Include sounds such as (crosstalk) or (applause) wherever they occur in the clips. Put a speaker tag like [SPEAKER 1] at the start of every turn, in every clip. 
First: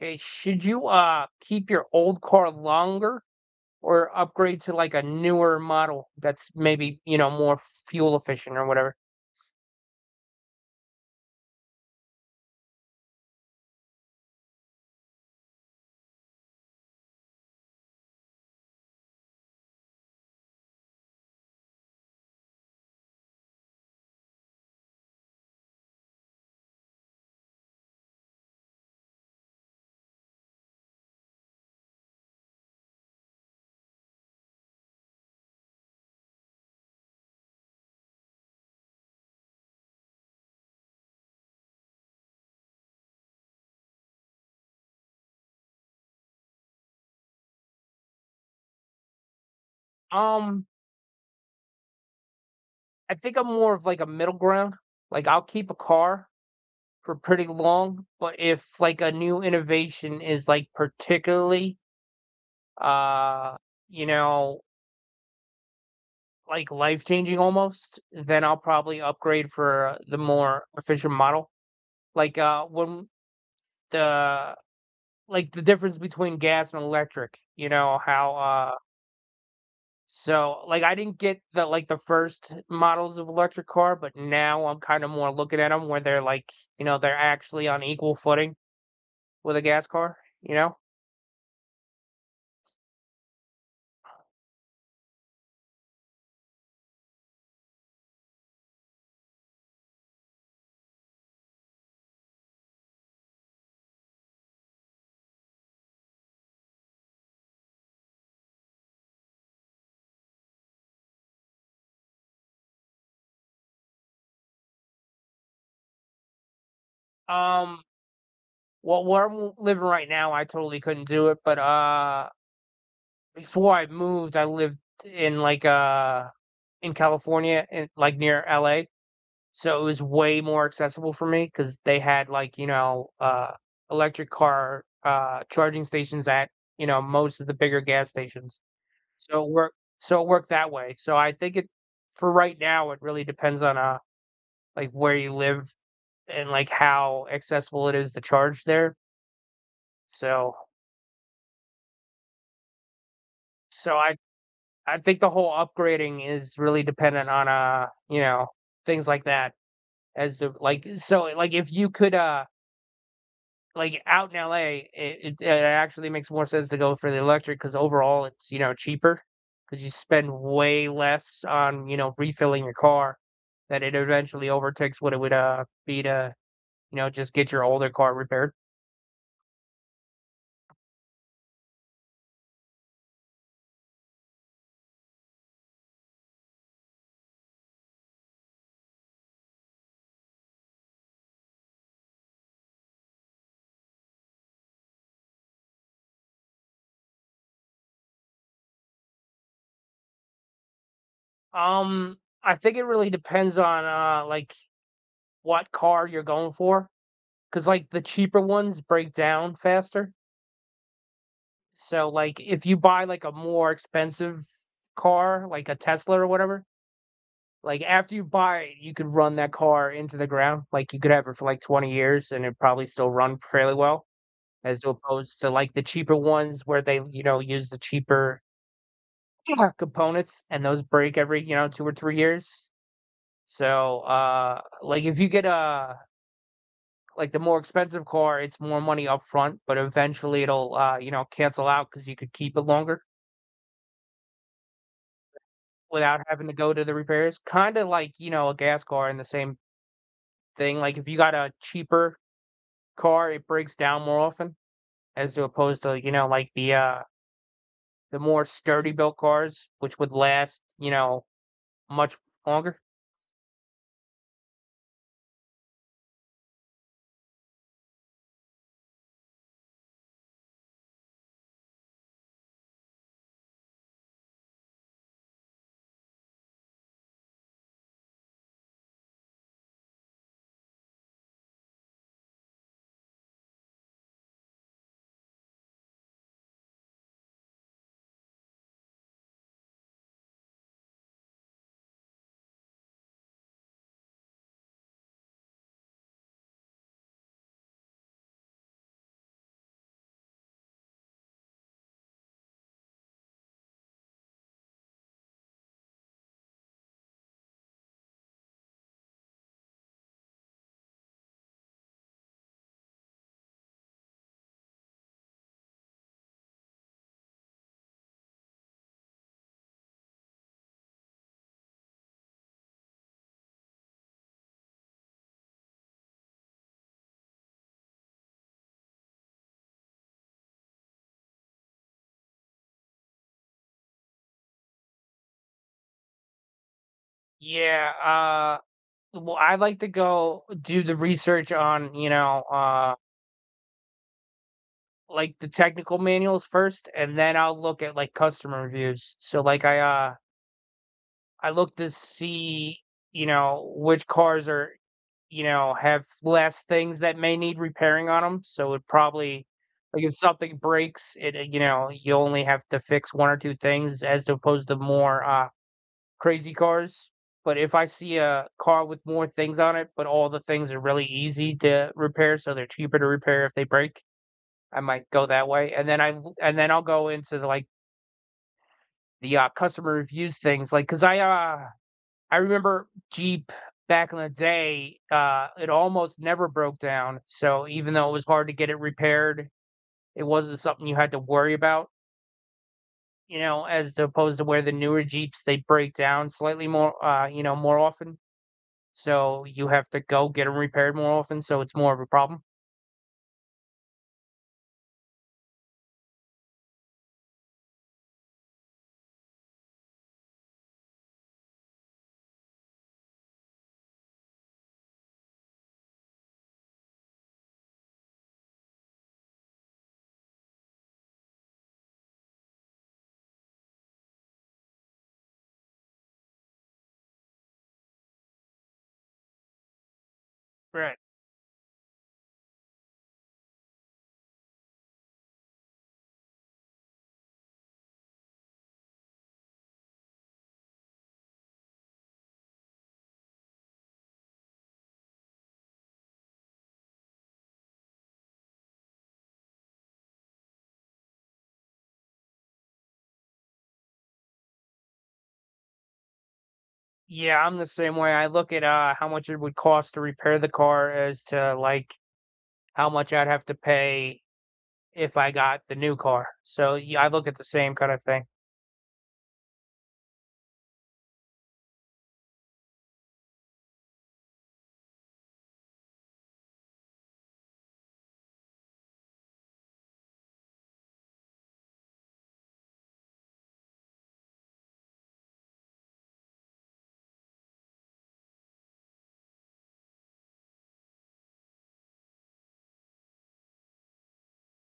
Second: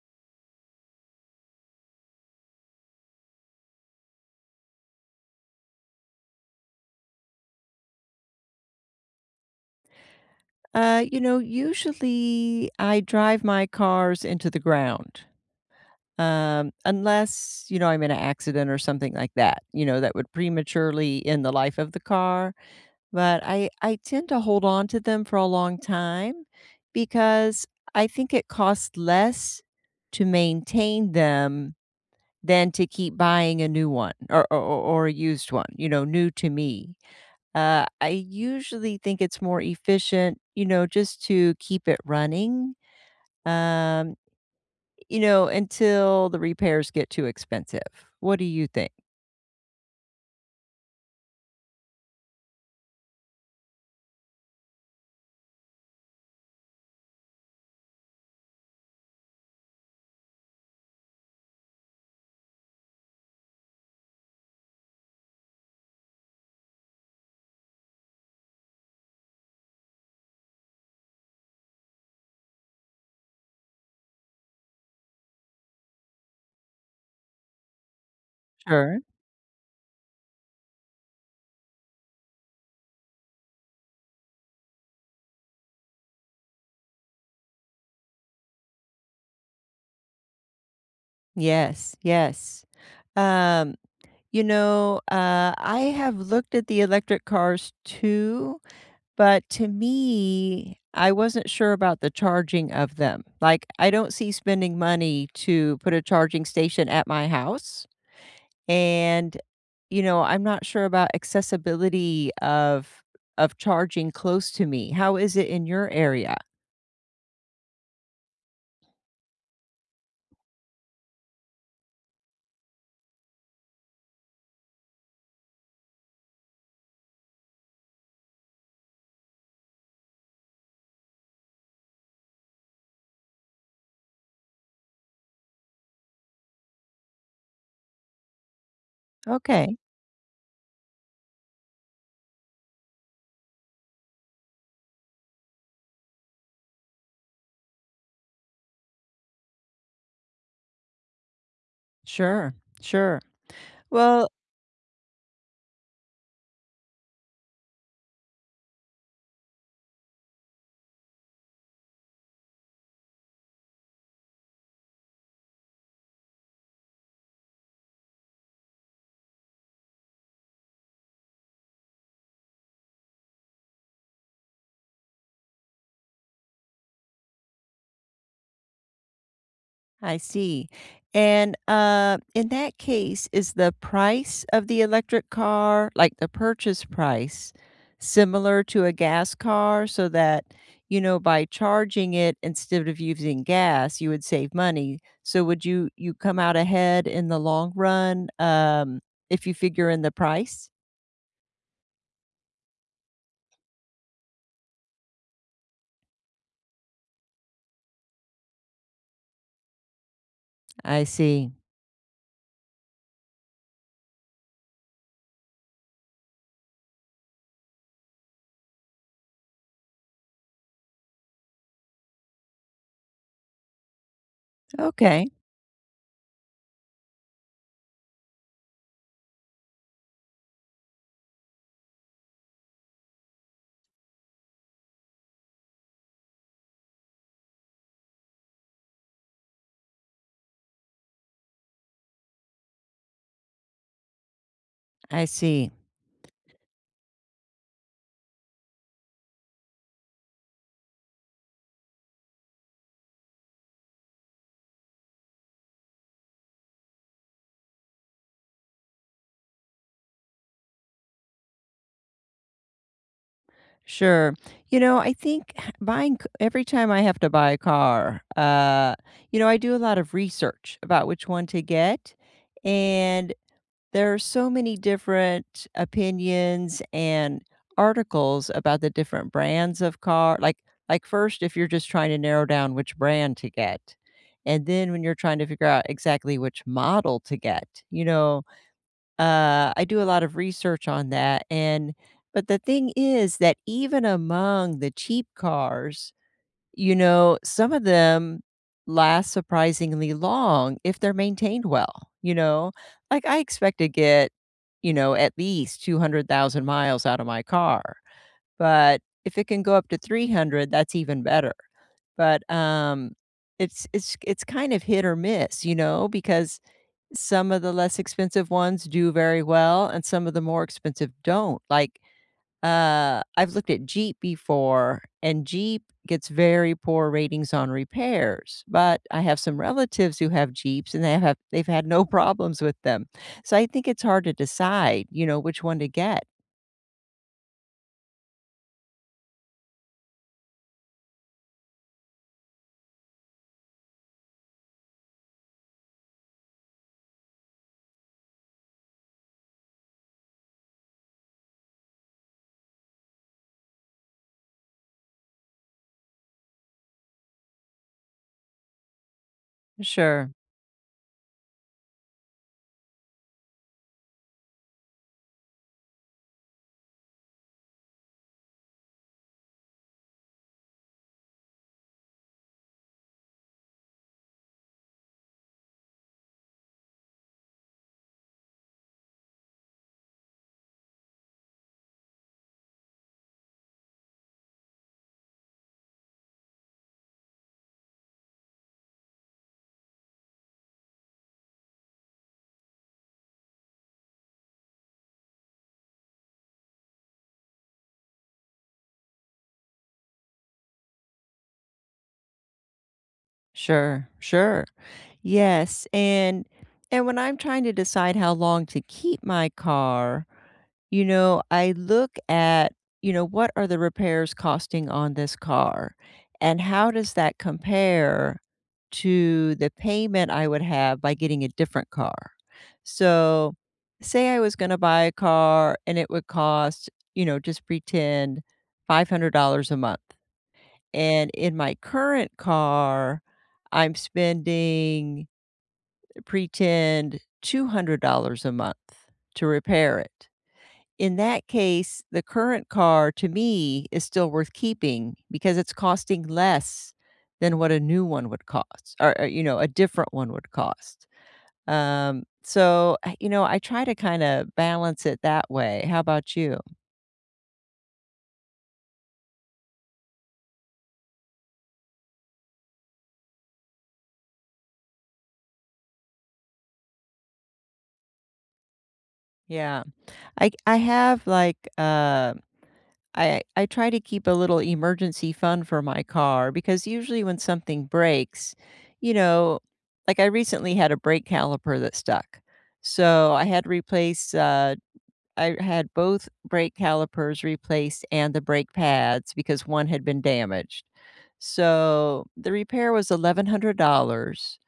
[SPEAKER 1] Hey, should you keep your old car longer or upgrade to like a newer model that's maybe, you know, more fuel efficient or whatever?
[SPEAKER 2] Usually I drive my cars into the ground, unless, you know, I'm in an accident or something like that, you know, that would prematurely end the life of the car. But I tend to hold on to them for a long time because I think it costs less to maintain them than to keep buying a new one or a used one, you know, new to me. I usually think it's more efficient, you know, just to keep it running, um, you know, until the repairs get too expensive. What do you think?
[SPEAKER 1] Um, I think I'm more of like a middle ground. Like I'll keep a car for pretty long, but if like a new innovation is like particularly uh, you know, like life-changing almost, then I'll probably upgrade for the more efficient model. Like uh when the Like, the difference between gas and electric, you know,
[SPEAKER 2] Sure.
[SPEAKER 1] so, like, I didn't get the first models of electric car, but now I'm kinda more looking at them where they're, like, you know, they're actually on equal footing with a gas car, you know?
[SPEAKER 2] Yes, yes. Um, you know, I have looked at the electric cars too, but to me, I wasn't sure about the charging of them. Like, I don't see spending money to put a charging station at my house. And, you know, I'm not sure about accessibility of charging close to me. How is it in your area?
[SPEAKER 1] Um, well, where I'm living right now, I totally couldn't do it, but, before I moved, I lived in, like, uh in California, in, like, near LA. So, it was way more accessible for me because they had, like, you know, electric car, charging stations at, you know, most of the bigger gas stations.
[SPEAKER 2] Okay.
[SPEAKER 1] So it worked that way. So I think it For right now, it really depends on, like, where you live and, like, how accessible it is to charge there. So
[SPEAKER 2] Sure. Sure.
[SPEAKER 1] so I
[SPEAKER 2] Well,
[SPEAKER 1] I think the whole upgrading is really dependent on, you know, things like that as the like, so, like, if you could, like, out in LA, actually makes more sense to go for the electric because overall it's, you know, cheaper because you spend way less on, you know, refilling your car, that it eventually overtakes what it would, be to, you know, just get your older car repaired.
[SPEAKER 2] I see. And in that case, is the price of the electric car, like the purchase price, similar to a gas car so that, you know, by charging it instead of using gas, you would save money. So would you come out ahead in the long run if you figure in the price?
[SPEAKER 1] Um, I think it really depends on, like, what car you're going for? Cause like, the cheaper ones break down faster.
[SPEAKER 2] I see.
[SPEAKER 1] So, like, if you buy, like, a more expensive car, like a Tesla or whatever, like, after you buy it, you could run that car into the ground. Like, you could have it for, like, 20 years, and it probably still run fairly well, as
[SPEAKER 2] Okay,
[SPEAKER 1] opposed to, like, the cheaper ones where they, you know, use the cheaper components, and those break every, you know, 2 or 3 years. So, like, if you get a like the more expensive car, it's more money up front, but eventually it'll you know, cancel out because you could keep it longer
[SPEAKER 2] I see.
[SPEAKER 1] without having to go to the repairs. Kinda like, you know, a gas car and the same thing. Like if you got a cheaper car, it breaks down more often as to opposed to, you know, the more sturdy built cars, which would last, you know, much longer.
[SPEAKER 2] Sure. You know, I think buying c every time I have to buy a car, you know, I do a lot of research about which one to get, and there are so many different opinions and articles about the different brands of car. Like first, if you're just trying to narrow down which brand to get, and then when you're trying to figure out exactly which model to get, you know, I do a lot of research on that, and but the thing is that even among the cheap cars, you know, some of them last surprisingly long if they're maintained well, you know? Like, I expect to get, you know, at least 200,000 miles out of my car, but if it can go up to 300, that's even better. But, it's kind of hit or miss, you know, because some of the less expensive ones do very well and some of the more expensive don't. Like, I've looked at Jeep before and Jeep gets very poor ratings on repairs, but I have some relatives who have Jeeps and they've had no (laughs) problems with them. So I think it's hard to decide, you know, which one to get.
[SPEAKER 1] Yeah, well I like to go do the research on, you know, like, the technical manuals first, and then I'll look at, like, customer reviews. So, like, I look to see, you know, which cars are, you know, have less things that may need repairing on them. So it probably like, if
[SPEAKER 2] Sure.
[SPEAKER 1] something breaks, it, you know, you only have to fix 1 or 2 things as opposed to more, crazy cars. But if I see a car with more things on it, but all the things are really easy to repair, so they're cheaper to repair if they break, I might go that way, and then I'll go into the customer reviews things, I remember Jeep back in the day, it almost never broke down, so even though it was hard to get it repaired, it wasn't something you had to worry about, you know, as opposed to where the newer Jeeps, they break down slightly more, more often, so you have to go get them repaired more often, so it's more of a problem.
[SPEAKER 2] Sure. Sure. Yes, and when I'm trying to decide how long to keep my car, you know, I look at, you know, what are the repairs costing on this car? And how does that compare to the payment I would have by getting a different car? So, say I was going to buy a car and it would cost, you know, just pretend $500 a month.
[SPEAKER 1] Right.
[SPEAKER 2] And in my current car, I'm spending pretend $200 a month to repair it. In that case, the current car to me is still worth keeping because it's costing less than what a new one would cost you know, a different one would cost. So, you know, I try to kind of balance it that way. How about you?
[SPEAKER 1] Yeah, I'm the same way, I look at, how much it would cost to repair the car as to, like, how much I'd have to pay if I got the new car. So yeah, I look at the same kind of thing.
[SPEAKER 2] Yeah. I have like I try to keep a little emergency fund for my car because usually when something breaks, you know, like I recently had a brake caliper that stuck. So I had to replace I had both brake calipers replaced and the brake pads because one had been damaged. So the repair was $1,100.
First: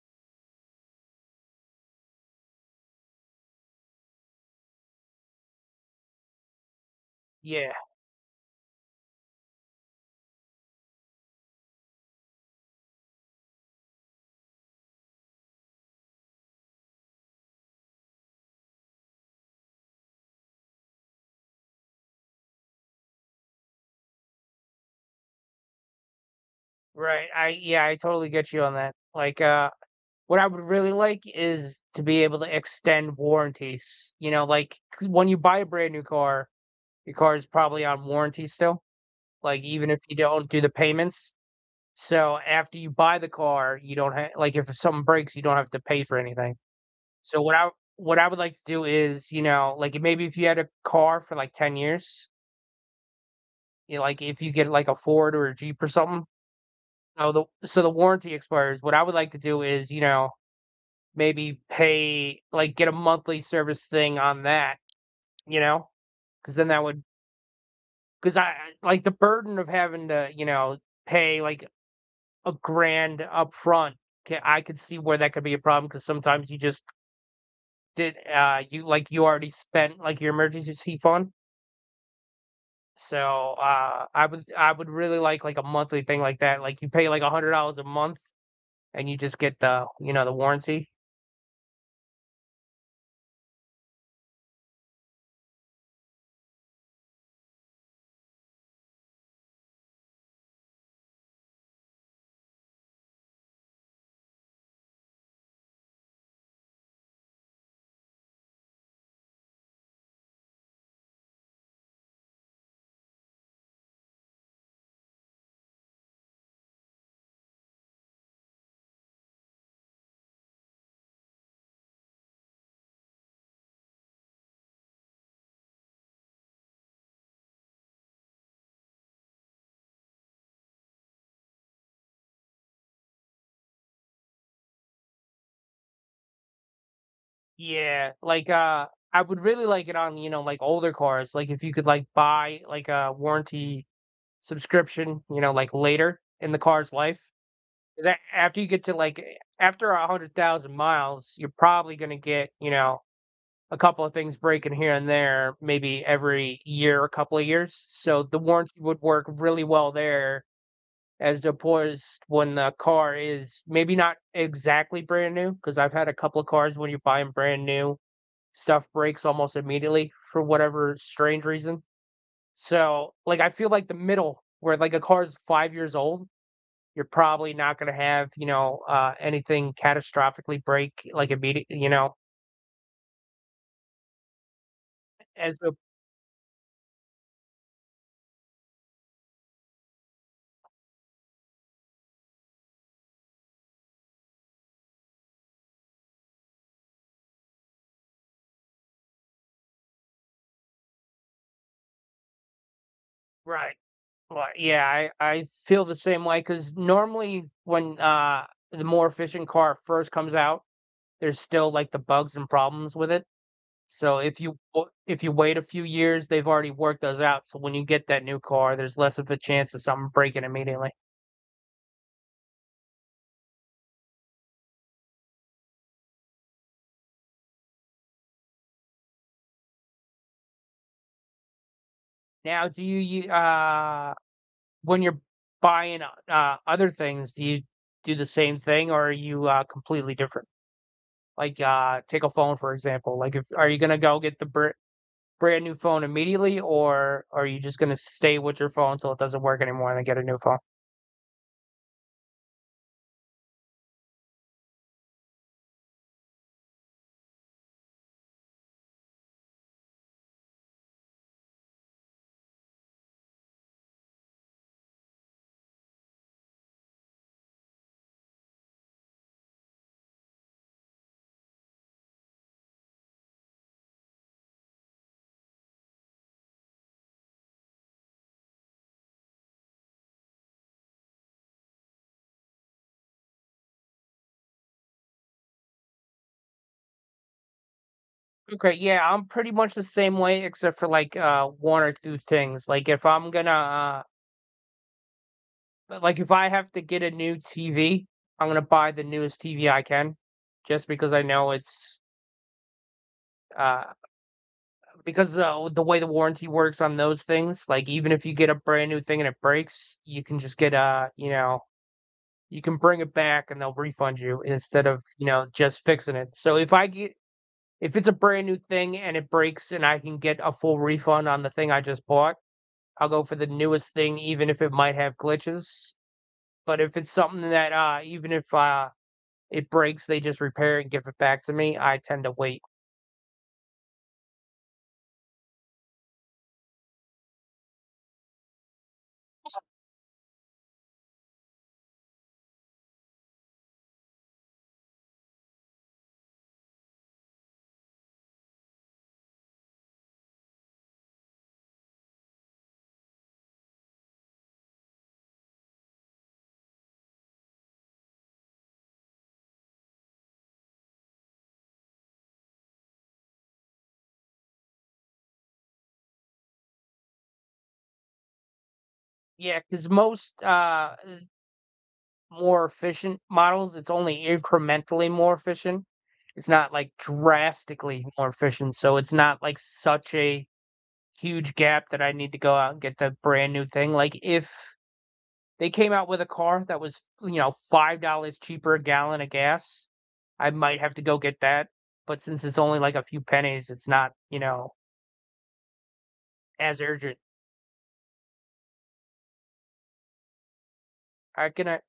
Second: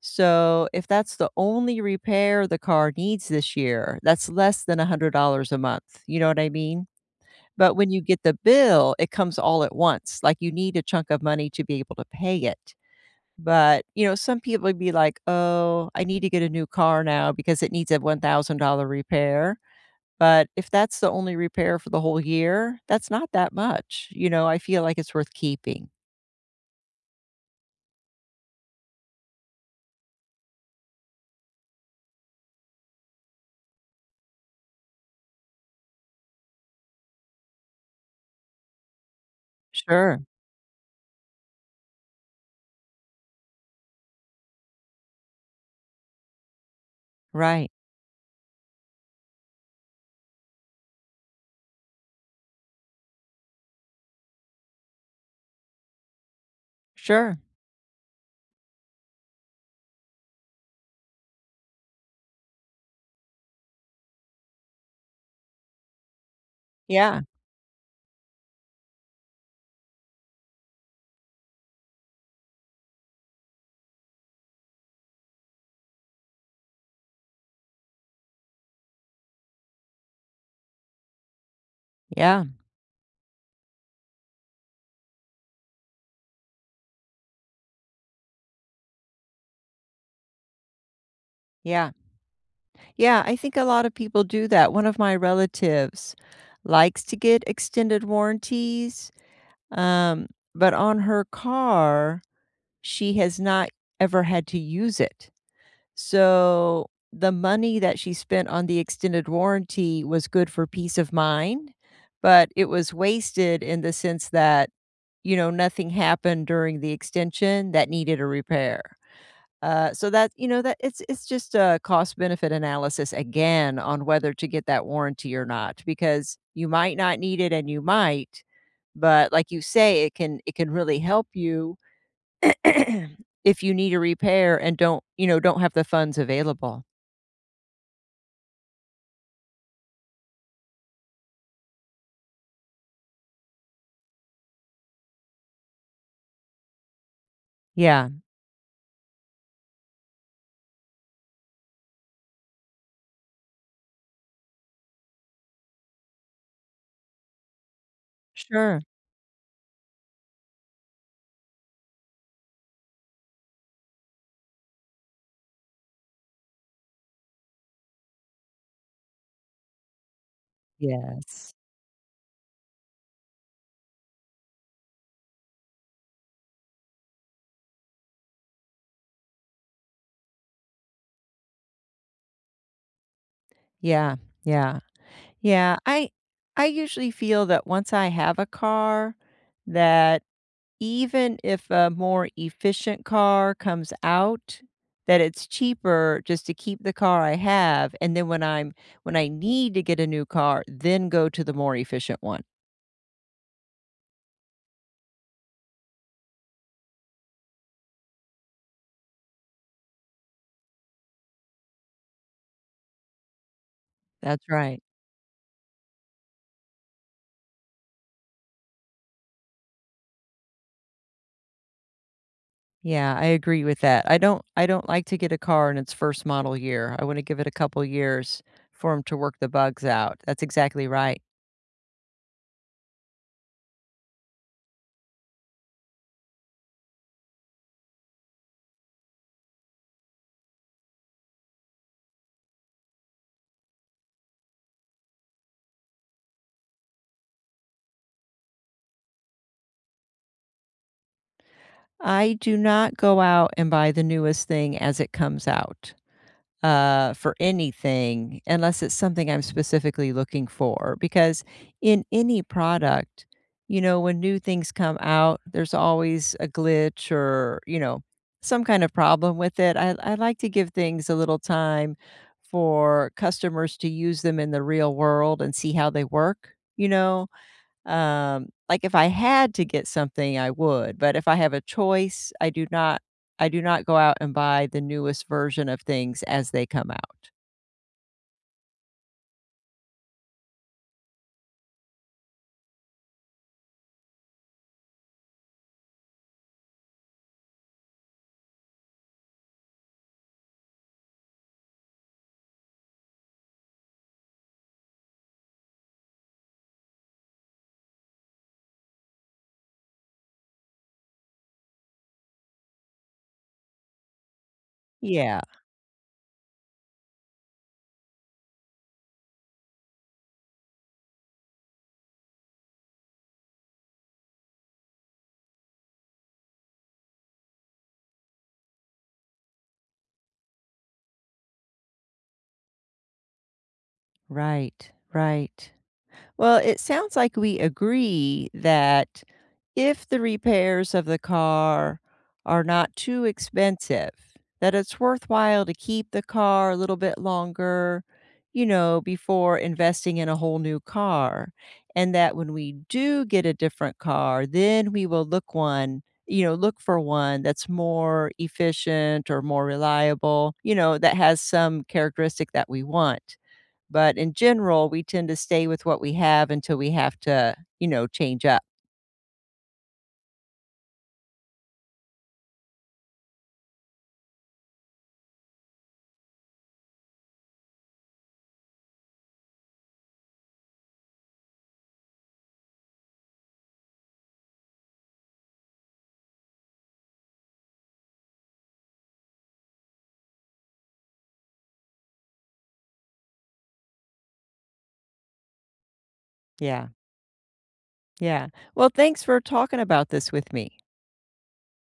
[SPEAKER 2] So if that's the only repair the car needs this year, that's less than $100 a month. You know what I mean?
[SPEAKER 1] Yeah,
[SPEAKER 2] But when you get the bill, it comes all at once. Like, you need a chunk of money to be able to pay it. But, you know, some people would be like, "Oh, I need to get a new car now because it needs a $1,000 repair." But if that's the only repair for the whole year, that's not that much. You know, I feel like it's worth keeping.
[SPEAKER 1] right. I totally get you on that. What I would really like is to be able to extend warranties. You know, like 'cause when you buy a brand new car, your car is probably on warranty still, like even if you
[SPEAKER 2] Sure.
[SPEAKER 1] don't do the payments. So after you buy the car, you don't have like if something breaks, you don't have to pay for anything. So what I
[SPEAKER 2] Right.
[SPEAKER 1] what I would like to do is, you know, like maybe if you had a car for like 10 years. You know, like, if you get, like, a Ford or a Jeep or something, oh,
[SPEAKER 2] Sure.
[SPEAKER 1] the warranty expires. What I would like to do is, you know, get a monthly service thing on that, you know, because then that would
[SPEAKER 2] Yeah.
[SPEAKER 1] 'cause I like, the burden of having to, you know, pay, like, a grand upfront, ca I could see where that could be a problem because sometimes you like, you already spent, like, your emergency fund.
[SPEAKER 2] Yeah.
[SPEAKER 1] So, I would really like, a monthly thing like that, like, you pay, like, $100 a month and you just get the, you know, the warranty?
[SPEAKER 2] Yeah. Yeah, I think a lot of people do that. One of my relatives likes to get extended warranties. Um, but on her car, she has not ever had to use it. So the money that she spent on the extended warranty was good for peace of mind, but it was wasted in the sense that, you know, nothing happened during the extension that needed a repair. So that you know that it's just a cost benefit analysis again on whether to get that warranty or not because you might not need it and you might but like you say, it can really help you (clears throat) if you need a repair and don't, you know, don't have the funds available.
[SPEAKER 1] Yeah, like, I would really like it on, you know, like older cars. Like if you could buy like a warranty subscription, you know, like later in the car's life. 'Cause
[SPEAKER 2] Yeah,
[SPEAKER 1] a After you get to after a 100,000 miles, you're probably gonna get, you know, a couple of things breaking here and there, maybe every year, a couple of years. So the warranty
[SPEAKER 2] sure.
[SPEAKER 1] would work really well there. As opposed when the car is maybe not exactly brand new because I've had a couple of cars when you buy them brand new, stuff breaks almost immediately for whatever strange
[SPEAKER 2] Yes.
[SPEAKER 1] reason. So, like, I feel like the middle where like a car is 5 years old, you're probably not going to have anything catastrophically break like immediate you know
[SPEAKER 2] Yeah, yeah.
[SPEAKER 1] as a
[SPEAKER 2] Yeah, I usually feel that once I have a car, that even if a more efficient car comes out, that it's cheaper just to keep the car I have, and then when I need to get a new car, then go to the more efficient one.
[SPEAKER 1] Right. Well, yeah, I feel the same way because normally when the more efficient car first comes out, there's still, like, the bugs and problems with it. So
[SPEAKER 2] That's right.
[SPEAKER 1] if you wait a few years, they've already worked those out, so when you get that new car, there's less of a chance of something breaking immediately.
[SPEAKER 2] Yeah, I agree with that. I don't like to get a car in its first model year. I want to give it a couple years for them to work the bugs out. That's exactly right.
[SPEAKER 1] Now do you u when you're buying, other things, do you do the same thing, or are you, completely different? Like, take a phone, for example, like, if are you gonna go get the br brand new phone immediately, or are you just gonna stay with your phone until it doesn't work anymore and then get a new phone?
[SPEAKER 2] I do not go out and buy the newest thing as it comes out. For anything unless it's something I'm specifically looking for. Because in any product, you know, when new things come out, there's always a glitch or, you know, some kind of problem with it. I like to give things a little time for customers to use them in the real world and see how they work, you know? Like, if I had to get something, I would, but if I have a choice, I do not go out and buy the newest version of things as they come out.
[SPEAKER 1] Okay, yeah, I'm pretty much the same way except for like one or two things. Like if I have to get a new TV, I'm gonna buy the newest TV I can just because I know it's uh because the way the warranty works on those things, like even if you get a brand new thing and it breaks, you can just get you know, you can bring it back and they'll refund you instead of, you
[SPEAKER 2] Yeah.
[SPEAKER 1] know, just fixing it. So if I get if it's a brand new thing and it breaks and I can get a full refund on the thing I just bought, I'll go for the newest thing, even if it might have glitches. But if it's something that, even if it breaks, they just repair it and give it back to me. I tend to wait.
[SPEAKER 2] Right, right. Well, it sounds like we agree that if the repairs of the car are not too expensive, that it's worthwhile to keep the car a little bit longer, you know, before investing in a whole new car. And that when we do get a different car, then we will look one, you know, look for one that's more efficient or more reliable, you know, that has some characteristic that we want. But in general, we tend to stay with what we have until we have to, you know, change up.
[SPEAKER 1] Yeah, because most more efficient models, it's only incrementally more efficient. It's not like drastically more efficient, so it's not like such a huge gap that I need to go out and get the brand new thing. Like if they came out with a car that was, you know, $5 cheaper a gallon of gas. I might have to go get that, but since it's only like a few pennies, it's not, you know, as
[SPEAKER 2] Yeah,
[SPEAKER 1] urgent.
[SPEAKER 2] yeah. Well, thanks for talking about this with me.
[SPEAKER 1] I can, I?